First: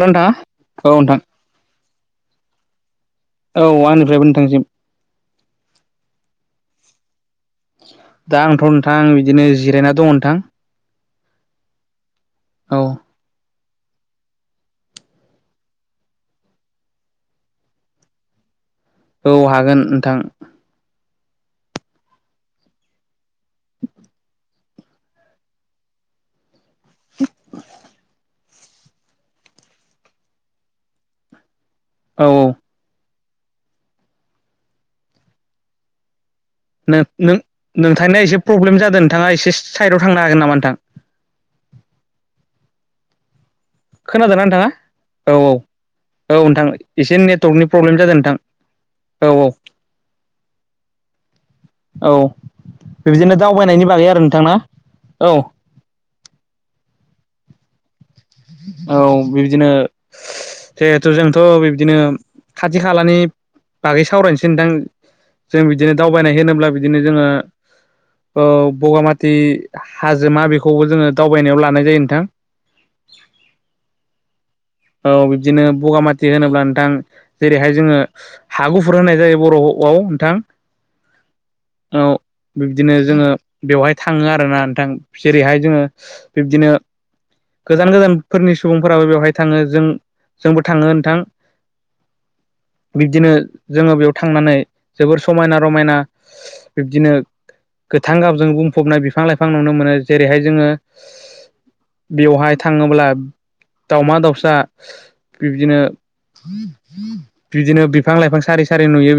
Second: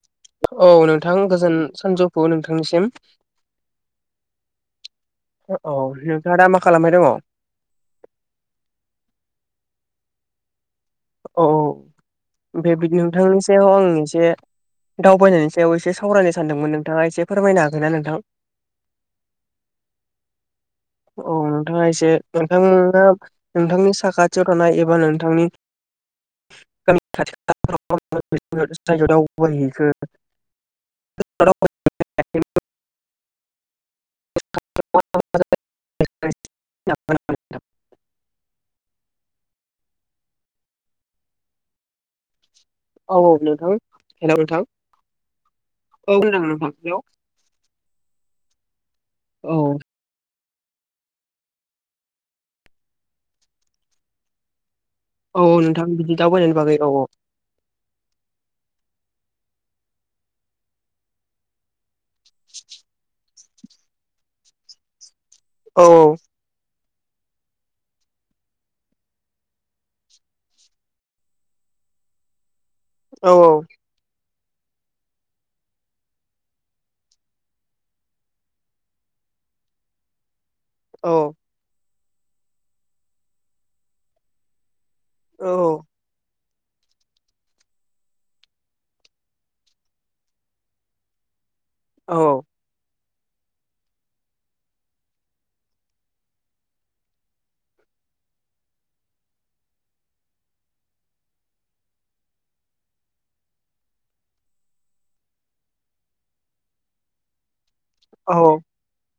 नोंथाङा औ नोंथां गोजोन सानजौफु नोंथांनिसिम। औ आंनिफ्रायबो नोंथांसिम औ नोंथाङा दा मा खालामबाय दङ'? दा आंथ' नोंथां बिदिनो जिरायना दं नोंथां। औ औ औ नोंथांनि सायाव आं एसे दावबायनायनि सायाव एसे सावरायनो सानदोंमोन नोंथाङा एसे फोरमायनो हागोनना नोंथां? औ हागोन नोंथां। औ नोंथाङा एसे नोंथां नोंथांनि साखाथियाव थानाय एबा नोंथांनि [inaudible] [inaudible] [unintelligible] औ औ [inaudible] [inaudible] नों नोंथांनाया एसे प्रब्लेम जादों नोंथाङा एसे साइदआव थांनो हागोन नामा नोंथां? औ औ नोंथां हेल' खोनादोंना नोंथां नोंथाङा औ औ औ खोनादों हेल' औ नोंथां एसे नेटवर्कनि प्रब्लेम जादों नोंथां। औ औ बिदिनो दावबायनायनि बागै आरो नोंथां ना? औ नोंथां बिदि दावबायनायनि बागै औ औ। औ बिबदिनो जिहेथु जोंथ' बिबदिनो खाथि खालानि बागै सावरायनोसै नोंथां जों औ बिदिनो दावबायनाय होनोब्ला बिदिनो जोङो बगामाथि हाजोमा बेखौबो जोङो दावबायनायाव लानाय जायो नोंथां। औ औ औ बिब्दिनो बगामाथि होनोब्ला नोंथां जेरैहाय जोङो हा गुफुर होनाय जायो बर'आव औ नोंथां। औ औ बिब्दिनो जोंङो बेवहाय थांङो आरोना नोंथां जेरैहाय जोंङो बिब्दिनो गोजान गोजानफोरनि सुबुंफोराबो बेवहाय थांङो जों जोंबो थांङो नोंथां औ बिब्दिनो जोंङो बेयाव थांनानै जोबोर समायना रमायना बिब्दिनो गोथां गाबजों बुंफबनाय बिफां लाइफां नुनो मोनो जेरैहाय जोंङो बेवहाय थांङोब्ला दाावमा दाउ सा बिब्दिनो बिदिनो बिफां औ लाइफां सारै सारै नुयो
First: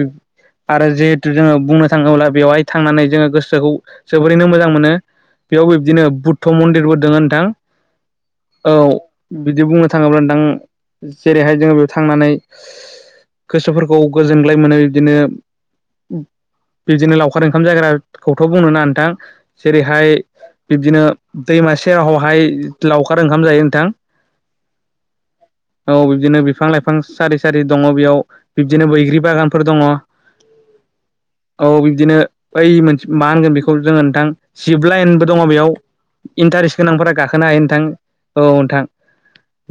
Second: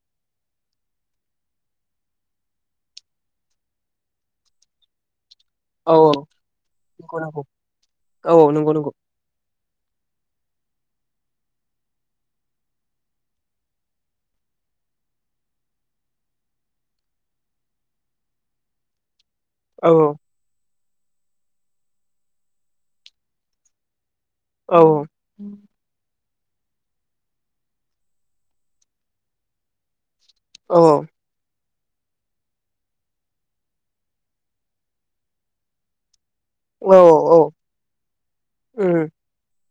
आरो जिहेथु जोंङो बुंनो थाङोब्ला बेवहाय थांनानै जोंङो गोसोखौ जोबोरैनो मोजां मोनो। बेयाव औ बिबदिनो बुद्ध मन्दिरबो दंङ नंगौ नंगौ नोंथां औ बिदि बुंनो थांङोब्ला दां जेरैहाय जोंङो बेयाव थांनानै गोसोफोरखौ गोजोनग्लाय मोनो बिदिनो बिदिनो लावखार ओंखाम जायाग्राखौथ' बुंनो ना नोंथां। औ जेरैहाय बिब्दिनो दैमा सेराहावहाय लावखार ओंखाम जायो नोंथां। औ बिदिनो बिफां लाइफां सारि सारि दंङ बेयाव बिब्दिनो बैग्रि बागानफोर दंङ औ औ बिब्दिनो ओइ मोनसे मा होनगोन बेखौ जोंङो नोंथां जिब लाइनबो दङ बेयाव इन्टारेस्ट औ गोनांफोरा औ गाखोनो हायो नोंथां औ नोंथां।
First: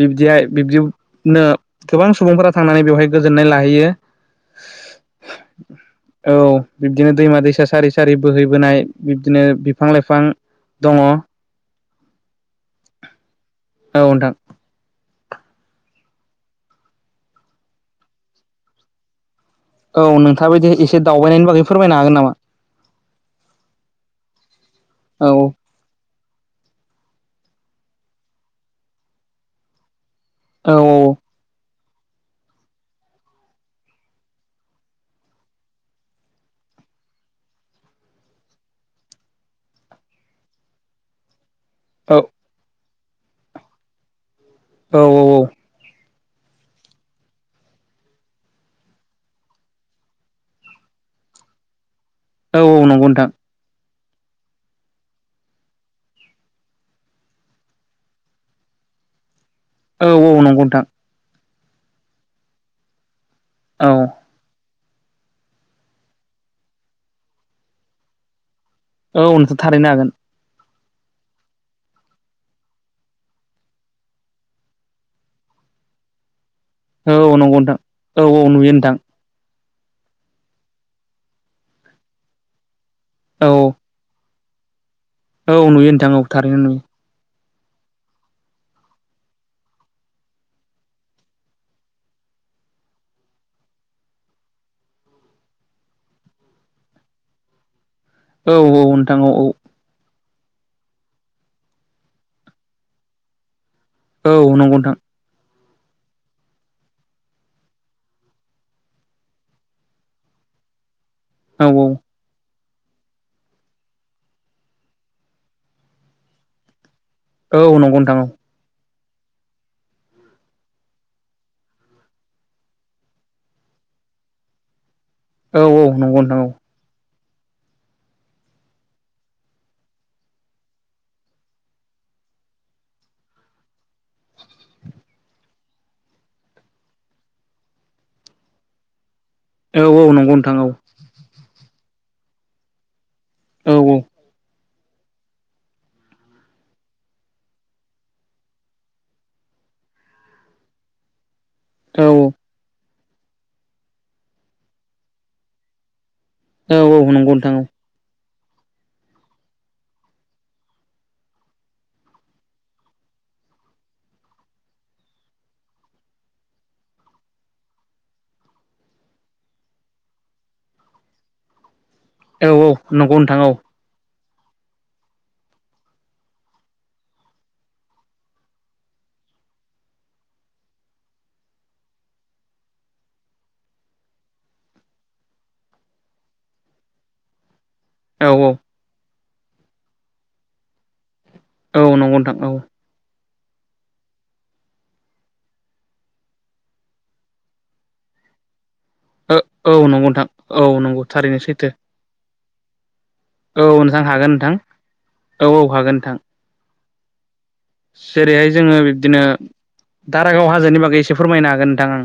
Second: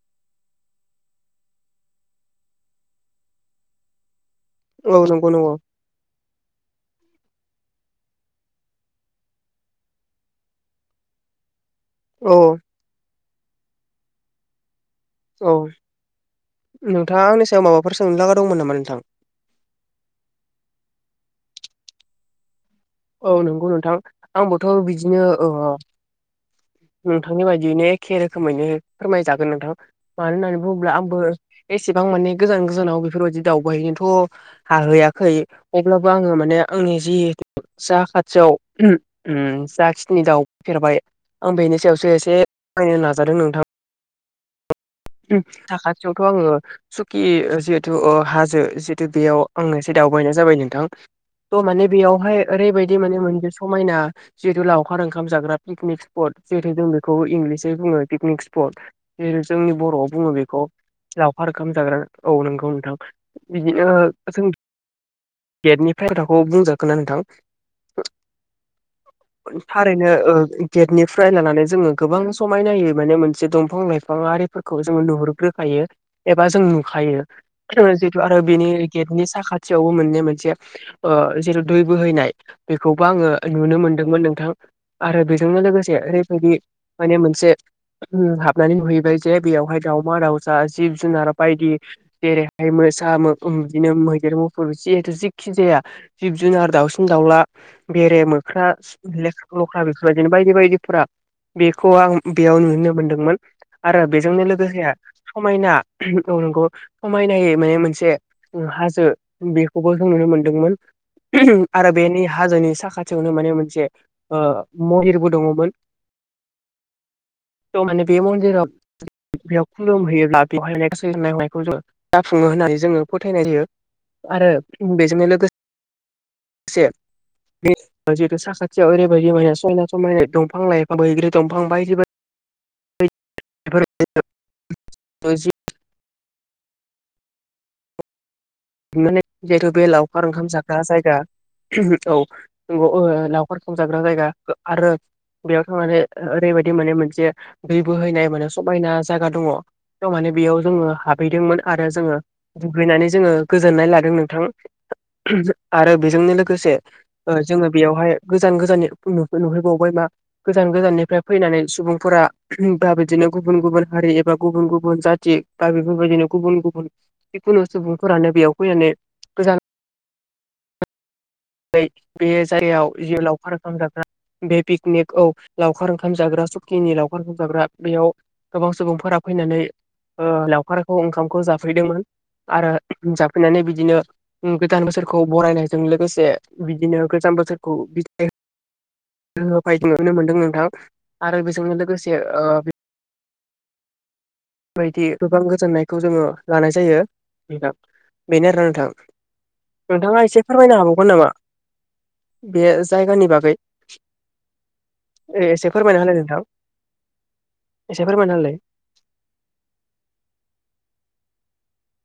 बिब्दिहाय बिब्दिनो गोबां सुबुंफोरा थांनानै बेवहाय गोजोननाय लाहैयो। औ नंगौ नंगौ। औ बिब्दिनो दैमा दैसा सारि सारि बोहैबोनाय बिब्दिनो बिफां लाइफां दंङ। औ औ नोंथां औ नोंथांङा आंनि सायाव माबाफोर सोंनोलागा दंमोन नामा नोंथां औ नोंथां इदि एसे दावबायनायनि बागै फोरमायनो हागोन नामा? औ नंगौ नोंथां आंबोथ' बिदिनो औ औ नोंथांनि बायदियैनो एखे रोखोमैनो फोरमायजागोन नोंथां मानो होनना औ बुंङोब्ला आंबो एसेबां माने गोजान गोजानाव बेफोरबायदि दावउबाय हैैनोथ' हाहैयाखै अब्लाबो आंङो माने आंनि जिहेथु जा खाथियाव जाखिनि दाउ फैफेरबाय आं बेनि सायावसो औ एसे फोरमायनो मायनो नाजादों नोंथां औ थाखा सियावथ' आंङो सुखि जिहेथु हाजो जिहेथु बेयाव आंनो एसे दावबायनाय जाबाय नोंथां थ' माने बेयावहाय औ औ ओरैबायदि नंगौ माने नोंथां मोनसे समायना जिहेथुलावखार ओंखाम जाग्रा पिकनिक स्पट जिहेतु जों बेखौ इंलिसै बुंङो पिकनिक स्पट बे जोंनि बर'आव औ औ बुंङो बेखौ नंगौ नोंथां लावखार ओंखाम जाग्रा औ नोंगौ नोंथां बिदिनो औ जों गेटनिफ्राय खोथाखौ बुंजागोना नोंथां औ नोंथां थारैनो हागोन ओ गेटनिफ्राय लानानै जोंङो गोबां समायना होै माने मोनसे दंफां लाइफां आरिफोरखौ जोंङो नुहुरग्रोखायो यो एबा जों नुखायो औ नंगौ नोंथां जिथु औ आरो औ बिनि नुयो नोंथां गेटनि साखाथियावबो मोननो मोनो। से ओ जेराव दै बोहैनाय बेखौबो आंङो औ नुनो मोनदोंमोन नोंथां आरो औ बेजोंनो नुयो लोगोसे नोंथां औ थारैनो ओरैबायदि नुयो माने मोनसे हाबनानै नुहैबाय जे बेयावहाय दावमा दावउज जिब जुनार बायदि जेरैहाय सेसा बिदिनो मैदेर मुफुर जिखुनु खि जाया जिब-जुनार दाउसिन दाउला बेरे औ मोख्रा औ नोंथां औ लख्रा बेफोरबाय बायदि बायदिफोरा बेखौ आं बेयाव नुनो मोनदोंमोन आरो औ बेजोंनो औ नंगौ नोंथां लोगोसे समायना औ नोंगौ समायनायै माने मोनसे हाजो बेखौबो नुनो मोनदों मोन औ आरो निनि हाजोनि साखाथियावनो माने मोनसे ओ महिरबो दङमोन औ बेव नंगौ माने नोंथां बे औ मन्दिराव [inaudible] बेयाव खुलुमहैयोब्ला बेवहायनाय गासैनाय हनायखौ जाफुङो होननानै जोङो फोथायनाय जायो। आरो बेजोंनो औ औ नंगौ नोंथा औ लोगोसे जिहेतु साखाथियाव ओरैबायदि माने समायना समायना दंफां लाइफां बैग्रि दंफां बायदि बायदि [inaudible] [unintelligible] माने जिहेथु औ औ बेलावखार नंगौ ओंखाम नोंथां औ जाख्रा जायगा औ नंगौ। लावखार औ सोमजाग्रा जायगा आरो बेयाव थांनानै ओरैबायदि माने मोनसे दै बोहैनाय माने समायना जायगा दंङ बेयाव माने बेयाव जोङो हाबहैदोंमोन आरो औ जोङो दुगैनानै जोङो गोजोननाय लादों नोंथां आरो बेजोंनो लोगोसे औ नंगौ नोंथां औ जोङो बेयावहाय गोजान गोजाननि नुहैबावबाय मा गोजान गोजाननिफ्राय फैनानै सुबुंफोरा दा बिदिनो गुबुन गुबुन हारि एबा गुबुन गुबुन जाथि बा बेफोरबायदिनो गुबुन गुबुन जिखुनु सुबुंफोरानो बेयाव फैनानै गोजान बै औ जायगायाव नंगौ जिउ नोंथां औ लावखार रोखोम जाग्रा बे पिकनिक औ लावखार ओंखाम जाग्रा सुखिनि लावखार ओंखाम जाग्रा बेयाव गोबां सुबुंफोर फ्रा ओ फैनानै लावखारखौ ओंखामखौ जाफैदोंमोन। आरो जाफैनानै बिदिनो गोदान बोसोरखौ बरायनायजों लोगोसे बिदिनो गोजाम बोसोरखौ बिदाय औ होफायदों नुनो मोनदों नोंथां आरो बेजोंनो औ नंगौ लोगोसे नोंथां ओ औ बायदि गोबां गोजोननायखौ जोङो लानाय जायो नोंथां बेनो आरो नोंथां। औ नंगौ नोंथाङा नोंथां एसे औ फोरमायनो नंगौ हाबावगोन नामा थारैनो सैथो बे जायगानि बागै औ नोंथां हागोन नोंथां औ औ एसे हागोन फोरमायना होलाय नोंथां। एसे फोरमायना जेरैहाय होलाय जोङो बिब्दिनो दारागाव हाजोनि बागै एसे फोरमायनो हागोन नोंथां आं।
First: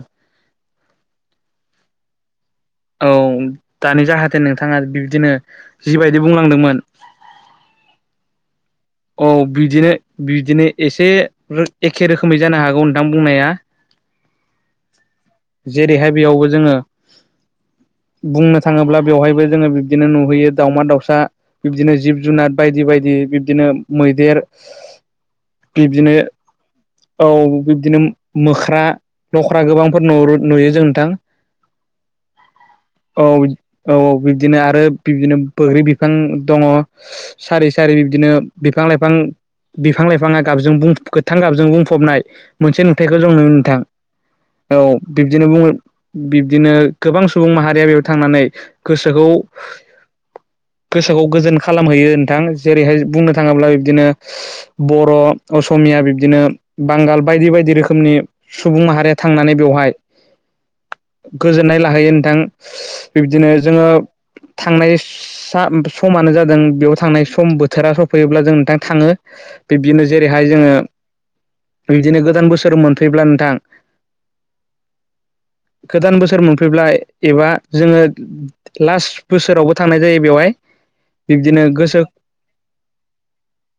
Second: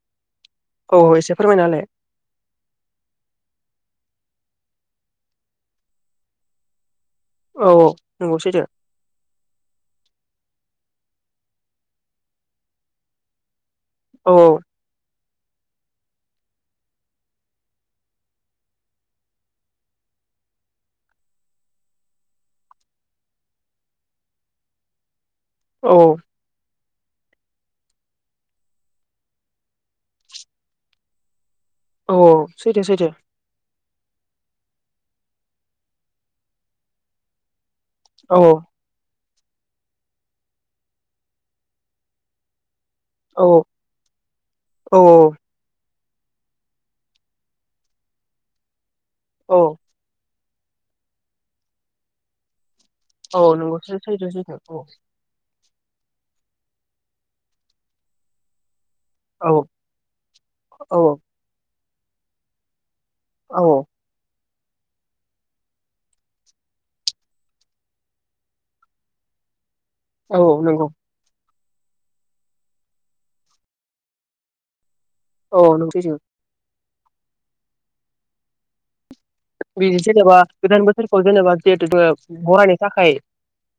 औ एसे फोरमायना होलाय। औ दानि जाहाथे नोंथाङा बिब्दिनो जिबायदि बुंलांदोंमोन। औ औ नंगौ सैथो। औ बिदिनो बिदिनो एसे एखे रोखोमै जानो हागौ नोंथां बुंनाया। औ औ। जेरैहाय बेयावबो जोङो बुंनो थाङोब्ला बेवहायबो जोङो बिब्दिनो नुहैयो दाउमा दाउसा बिब्दिनो जिब जुनार बायदि बायदि बिब्दिनो मैदेर औ बिब्दिनो औ बिब्दिनो मोख्रा लख्रा गोबांफोर नुहरो नुयो जों नोंथां। औ औ सेैथो सेैथो। औ औ औ बिबदिनो आरो बिबदिनो बैग्रि बिफां दंङ सारि सारि बिदिनो औ बिफां लाइफां बिफां लाइफाङा गाबजों गोथां गाबजों बुं फबनाय मोनसे नुथायखौ जों औ नुयो नोंथां औ बिब्दिनो बुंङो बिब्दिनो गोबां सुबुं माहारिया बेयाव थांनानै गोसोखौ औ गोसोखौ गोजोन खालामहैयो नोंथां जेरैहाय बुंनो औ थाङोब्ला नंगौ बिब्दिनो सैथो सैथो बर' असमिया बिब्दिनो बांगाल बायदि बायदि रोखोमनि सुबुं माहारि औ थांनानै बेवहाय औ गोजोननाय लाहैयो नोंथां। बिबदिनो औ जोंङो थांनाय सा समानो जादों बेयाव थांनाय सम बोथोरा सफैयोब्ला जों नोंथां थाङो। बिब्दिनो औ जेरैहाय जोंङो नंगौ बिबदिनो गोदान बोसोर मोनफैब्ला नोंथां औ नों गोदान सैथो बोसोर मोनफैब्लाय एबा जोंङो लास्ट बोसोरावबो बि थांनाय जायो जेनेबा बेवहाय गोदान बोसोरखौ जेनेबा बिब्दिनो जिहेतु गोसो जोंङो बरायनो थाखाय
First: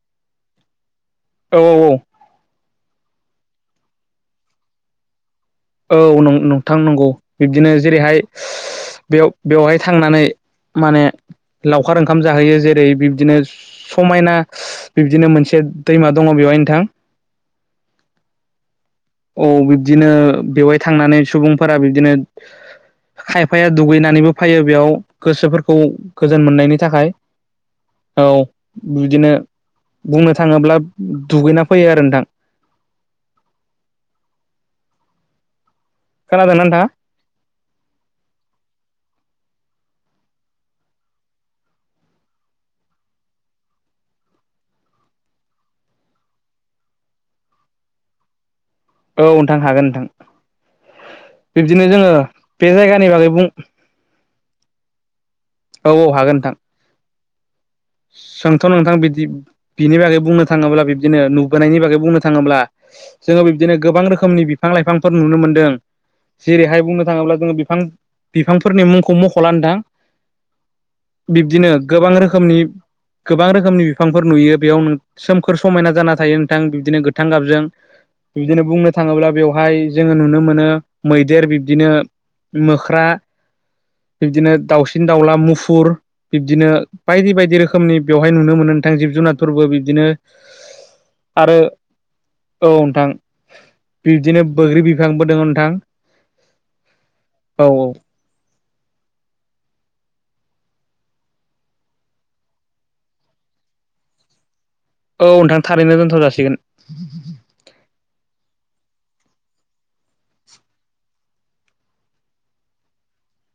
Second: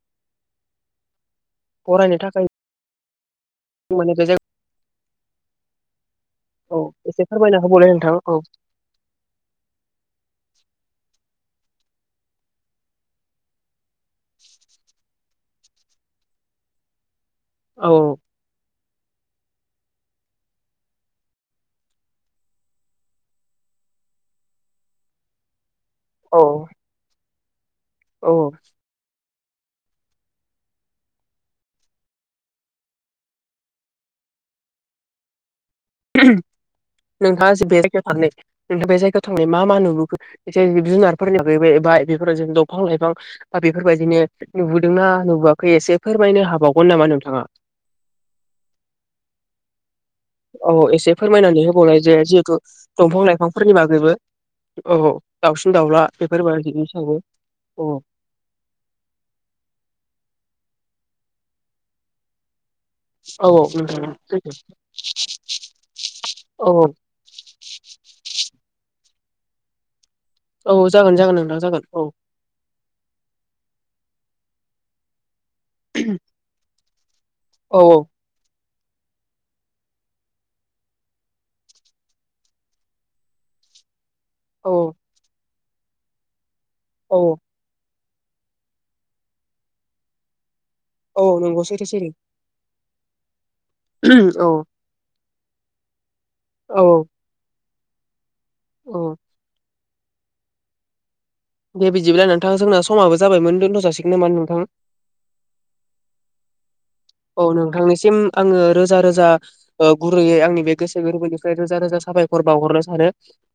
[inaudible] औ बरायनो थाखाय माने [unintelligible] औ नं नंथां औ नंगौ। एसे फोरमायना बिब्दिनो होबावलाय नोंथां जेरैहाय औ बेयाव बेवहाय थांनानै माने लावखार ओंखाम जाहैयो जेरै बिब्दिनो समायना बिब्दिनो मोन से दैमा दंङ बेहाय नोंथां। औ औ। औ बिब्दिनो बेवहाय थांनानै सुबुंफोरा बिब्दिनो खायफाया दुगैनानैबो फैयो बेयाव गोसोफोरखौ खौ औ गोजोन मोननायनि थाखाय औ बिदिनो बुंनो थांङोब्ला दुगैना फैयो आरो नोंथां। नोंथाङा बे जायगायाव थांनाय नोंथाङा बे जायगायाव थांनाय मा म [unintelligible] आ नुआखै एसे फोरमायनो हाबावगोन नामा नोंथाङा? औ नोंथां हागोन नोंथां। औ औ एसे फोरमायनानै बिब्दिनो होबावलाय जोङो जे जिहेतु बे जायगानि दंफां बागै बुं लाइफांफोरनि बागैबो। औ औ औ औ दाउसिन-दाउला हागोन नोंथां बेफोरबायाददिनो। [inaudible] सोंथ' नोंथां बिदि बिनि बागै बुंनो थांङोब्ला बिब्दिनो नुबोनायनि बागै बुंनो थाङोब्ला जोंङो औ बिब्दिनो गोबां नोंथां रोखोमनि बिफां लाइफांफोर नुनो मोनदों। औ जेरैहाय बुंनो थांङोब्ला जोंङो बिफां बिफांफोरनि मुंखौ मख'ला नोंथां। औ औ जागोन जागोन नोंथां बिब्दिनो जागोन औ गोबां रोखोमनि गोबां रोखोमनि बिफांफोर नुयो बेयाव नों सोम फोर समायना जाना थायो नोंथां बिदिनो गोथां गाबजों औ बिदिनो। बुंनो थांङोब्ला बेवहाय जोंङो नुनो मोनो मैदेर बिब्दिनो मोख्रा बिब्दिनो औ दाउसिन-दाउला मुफुर बिबदिनो औ बायदि बायदि रोखोम बेयावहाय नुनो मोनो नोंथां जिब जुनारफोरबो बिदिनो औ नंगौ सैथो सिरि। नथां बिब्दिनो बैग्रि बिफांबो दंङ नोंथां। औ औ। औ औ। औ। दे बिदिब्ला नोंथां जोंना समाबो जाबायमोन दोनथ' जासिगोन नामा नोंथाङा? औ नोंथां थारैनो दोनथ' जासिगोन। औ नोंथांनिसिम आंङो रोजा रोजा ओ गुरैयै आंनि बे गोसो गोरबोनिफ्राय रोजा रोजा साबायखर बावहरनो सानो।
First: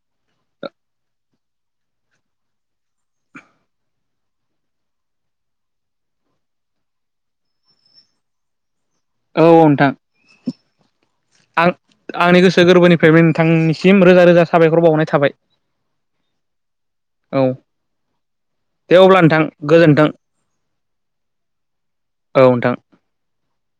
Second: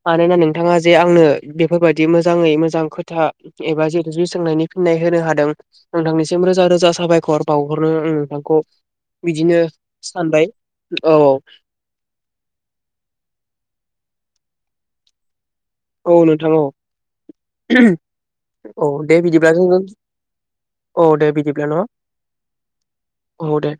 मानोना नोंथांङा जे आंनो बेफोरबायदि मोजाङै मोजां खोथा एबा जिहेतु जु सोंनायनि फिननाय होनो हादों नोंथांनिसिम रोजा रोजा साबायखर बावहरनो हम नोंथां। खौ औ औ बिदिनो नोंथां सानबाय औ आं आंनि गोसो गोरबोनिफ्राय नोंथांनिसिम रोजा रोजा साबायखर बावनाय थाबाय। औ नोंथां औ। औ औ दे अब्ला नोंथां बिदिब्ला जों गोजोन्थों अ दे बिब्दिब्ला न? औ नोंथां औ दे।